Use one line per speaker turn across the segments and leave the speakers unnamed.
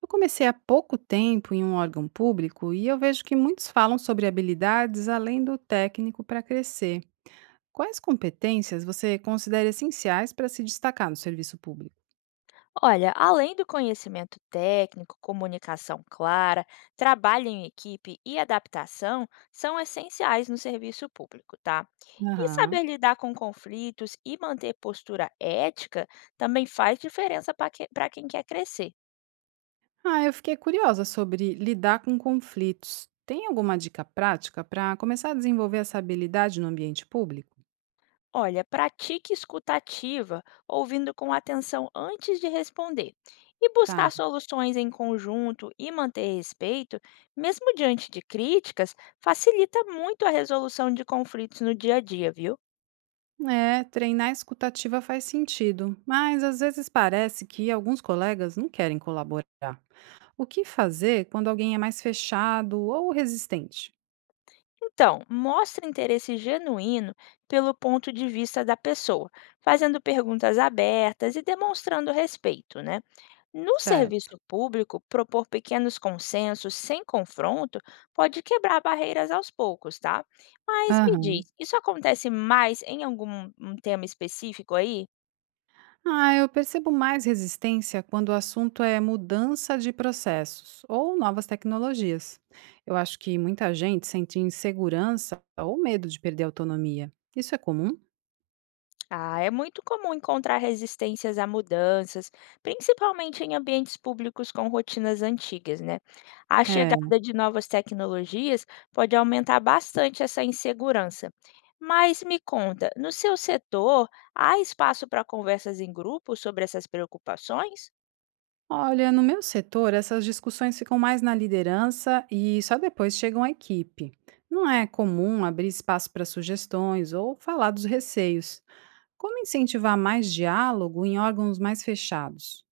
Eu comecei há pouco tempo em um órgão público e eu vejo que muitos falam sobre habilidades além do técnico para crescer. Quais competências você considera essenciais para se destacar no serviço público?
Olha, além do conhecimento técnico, comunicação clara, trabalho em equipe e adaptação são essenciais no serviço público, tá? E
Aham.
saber lidar com conflitos e manter postura ética também faz diferença para quem quer crescer.
Ah, eu fiquei curiosa sobre lidar com conflitos. Tem alguma dica prática para começar a desenvolver essa habilidade no ambiente público?
Olha, pratique escutativa, ouvindo com atenção antes de responder, e
Tá.
buscar soluções em conjunto e manter respeito, mesmo diante de críticas, facilita muito a resolução de conflitos no dia a dia, viu?
É, treinar a escutativa faz sentido, mas às vezes parece que alguns colegas não querem colaborar. O que fazer quando alguém é mais fechado ou resistente?
Então, mostre interesse genuíno pelo ponto de vista da pessoa, fazendo perguntas abertas e demonstrando respeito, né? No
Certo.
serviço público, propor pequenos consensos sem confronto pode quebrar barreiras aos poucos, tá? Mas me
Aham.
diz, isso acontece mais em algum um tema específico aí?
Ah, eu percebo mais resistência quando o assunto é mudança de processos ou novas tecnologias. Eu acho que muita gente sente insegurança ou medo de perder a autonomia. Isso é comum?
Ah, é muito comum encontrar resistências a mudanças, principalmente em ambientes públicos com rotinas antigas, né? A
É.
chegada de novas tecnologias pode aumentar bastante essa insegurança. Mas me conta, no seu setor, há espaço para conversas em grupo sobre essas preocupações?
Olha, no meu setor, essas discussões ficam mais na liderança e só depois chegam à equipe. Não é comum abrir espaço para sugestões ou falar dos receios. Como incentivar mais diálogo em órgãos mais fechados?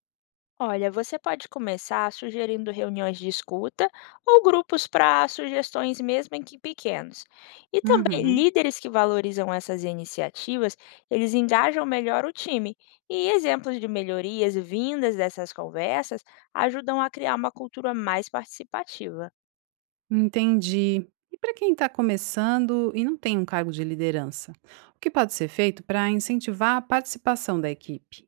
Olha, você pode começar sugerindo reuniões de escuta ou grupos para sugestões, mesmo em que pequenos. E também
Uhum,
líderes que valorizam essas iniciativas, eles engajam melhor o time. E exemplos de melhorias vindas dessas conversas ajudam a criar uma cultura mais participativa.
entendi. E para quem está começando e não tem um cargo de liderança, o que pode ser feito para incentivar a participação da equipe?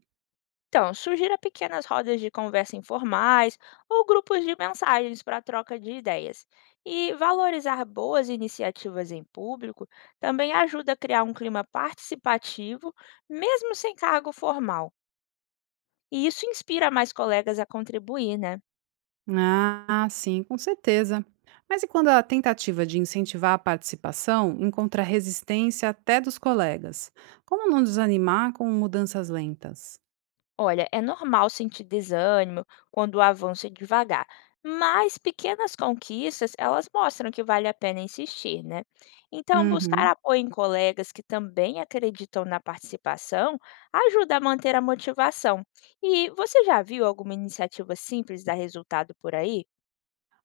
Então, sugira pequenas rodas de conversa informais ou grupos de mensagens para troca de ideias. E valorizar boas iniciativas em público também ajuda a criar um clima participativo, mesmo sem cargo formal. E isso inspira mais colegas a contribuir, né?
Ah, sim, com certeza. Mas e quando a tentativa de incentivar a participação encontra resistência até dos colegas? Como não desanimar com mudanças lentas?
Olha, é normal sentir desânimo quando o avanço é devagar, mas pequenas conquistas, elas mostram que vale a pena insistir, né? Então, buscar
Uhum.
apoio em colegas que também acreditam na participação ajuda a manter a motivação. E você já viu alguma iniciativa simples dar resultado por aí?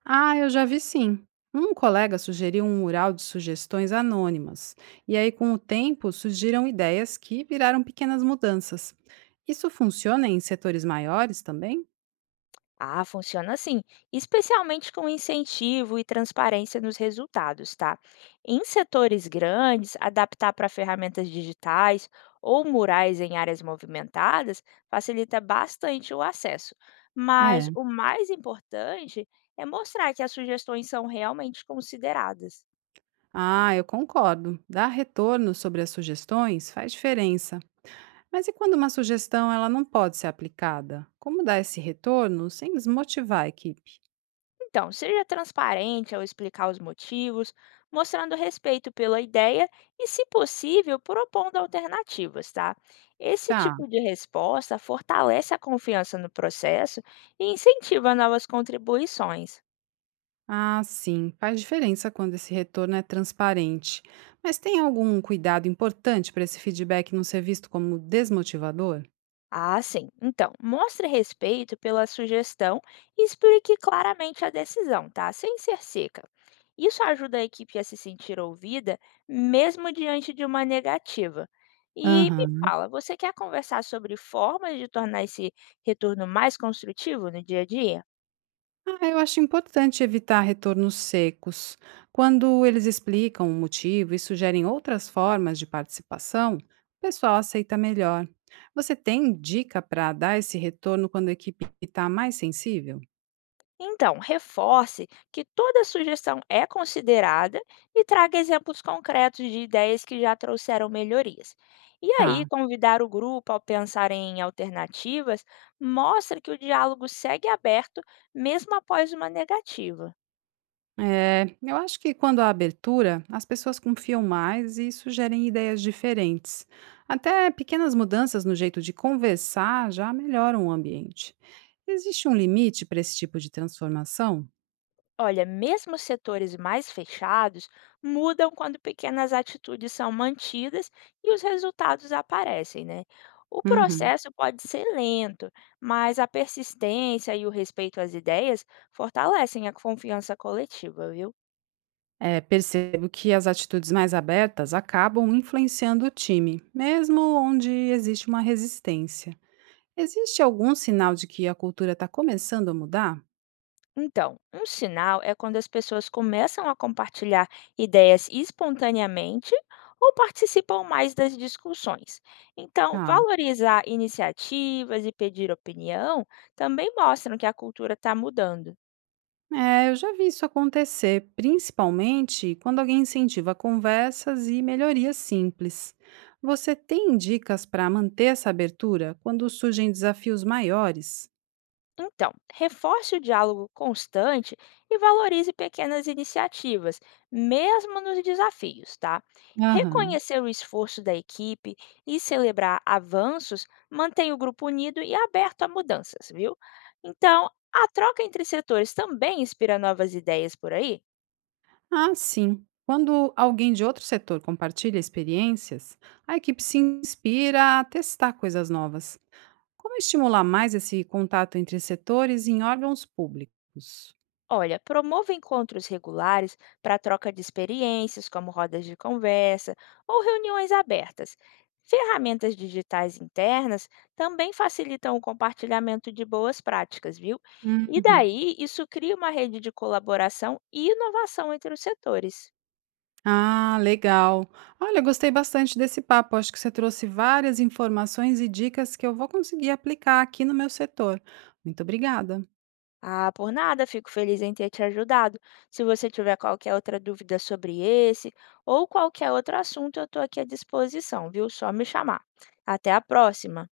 Ah, eu já vi sim. Um colega sugeriu um mural de sugestões anônimas, e aí, com o tempo, surgiram ideias que viraram pequenas mudanças. Isso funciona em setores maiores também?
Ah, funciona assim, especialmente com incentivo e transparência nos resultados, tá? Em setores grandes, adaptar para ferramentas digitais ou murais em áreas movimentadas facilita bastante o acesso. Mas
É.
o mais importante é mostrar que as sugestões são realmente consideradas.
Ah, eu concordo. Dar retorno sobre as sugestões faz diferença. Mas e quando uma sugestão ela não pode ser aplicada? Como dar esse retorno sem desmotivar a equipe?
Então, seja transparente ao explicar os motivos, mostrando respeito pela ideia e, se possível, propondo alternativas, tá? Esse
Tá.
tipo de resposta fortalece a confiança no processo e incentiva novas contribuições.
Ah, sim, faz diferença quando esse retorno é transparente. Mas tem algum cuidado importante para esse feedback não ser visto como desmotivador?
Ah, sim. Então, mostre respeito pela sugestão e explique claramente a decisão, tá? Sem ser seca. Isso ajuda a equipe a se sentir ouvida, mesmo diante de uma negativa. E me
Aham.
fala, você quer conversar sobre formas de tornar esse retorno mais construtivo no dia a dia?
Ah, eu acho importante evitar retornos secos. Quando eles explicam o motivo e sugerem outras formas de participação, o pessoal aceita melhor. Você tem dica para dar esse retorno quando a equipe está mais sensível?
Então, reforce que toda sugestão é considerada e traga exemplos concretos de ideias que já trouxeram melhorias. E aí,
Tá.
convidar o grupo ao pensar em alternativas mostra que o diálogo segue aberto mesmo após uma negativa.
É, eu acho que quando há abertura, as pessoas confiam mais e sugerem ideias diferentes. Até pequenas mudanças no jeito de conversar já melhoram o ambiente. Existe um limite para esse tipo de transformação?
Olha, mesmo os setores mais fechados mudam quando pequenas atitudes são mantidas e os resultados aparecem, né? O
Uhum.
processo pode ser lento, mas a persistência e o respeito às ideias fortalecem a confiança coletiva, viu?
É, percebo que as atitudes mais abertas acabam influenciando o time, mesmo onde existe uma resistência. Existe algum sinal de que a cultura está começando a mudar?
Então, um sinal é quando as pessoas começam a compartilhar ideias espontaneamente ou participam mais das discussões. Então, valorizar iniciativas e pedir opinião também mostram que a cultura está mudando.
É, eu já vi isso acontecer, principalmente quando alguém incentiva conversas e melhorias simples. Você tem dicas para manter essa abertura quando surgem desafios maiores?
Então, reforce o diálogo constante e valorize pequenas iniciativas, mesmo nos desafios, tá?
Aham.
Reconhecer o esforço da equipe e celebrar avanços mantém o grupo unido e aberto a mudanças, viu? Então, a troca entre setores também inspira novas ideias por aí?
Ah, sim. Quando alguém de outro setor compartilha experiências, a equipe se inspira a testar coisas novas. Como estimular mais esse contato entre setores em órgãos públicos?
Olha, promova encontros regulares para troca de experiências, como rodas de conversa ou reuniões abertas. Ferramentas digitais internas também facilitam o compartilhamento de boas práticas, viu? E
Uhum.
daí, isso cria uma rede de colaboração e inovação entre os setores.
Ah, legal. Olha, gostei bastante desse papo. Acho que você trouxe várias informações e dicas que eu vou conseguir aplicar aqui no meu setor. Muito obrigada.
Ah, por nada, fico feliz em ter te ajudado. Se você tiver qualquer outra dúvida sobre esse ou qualquer outro assunto, eu estou aqui à disposição, viu? Só me chamar. Até a próxima!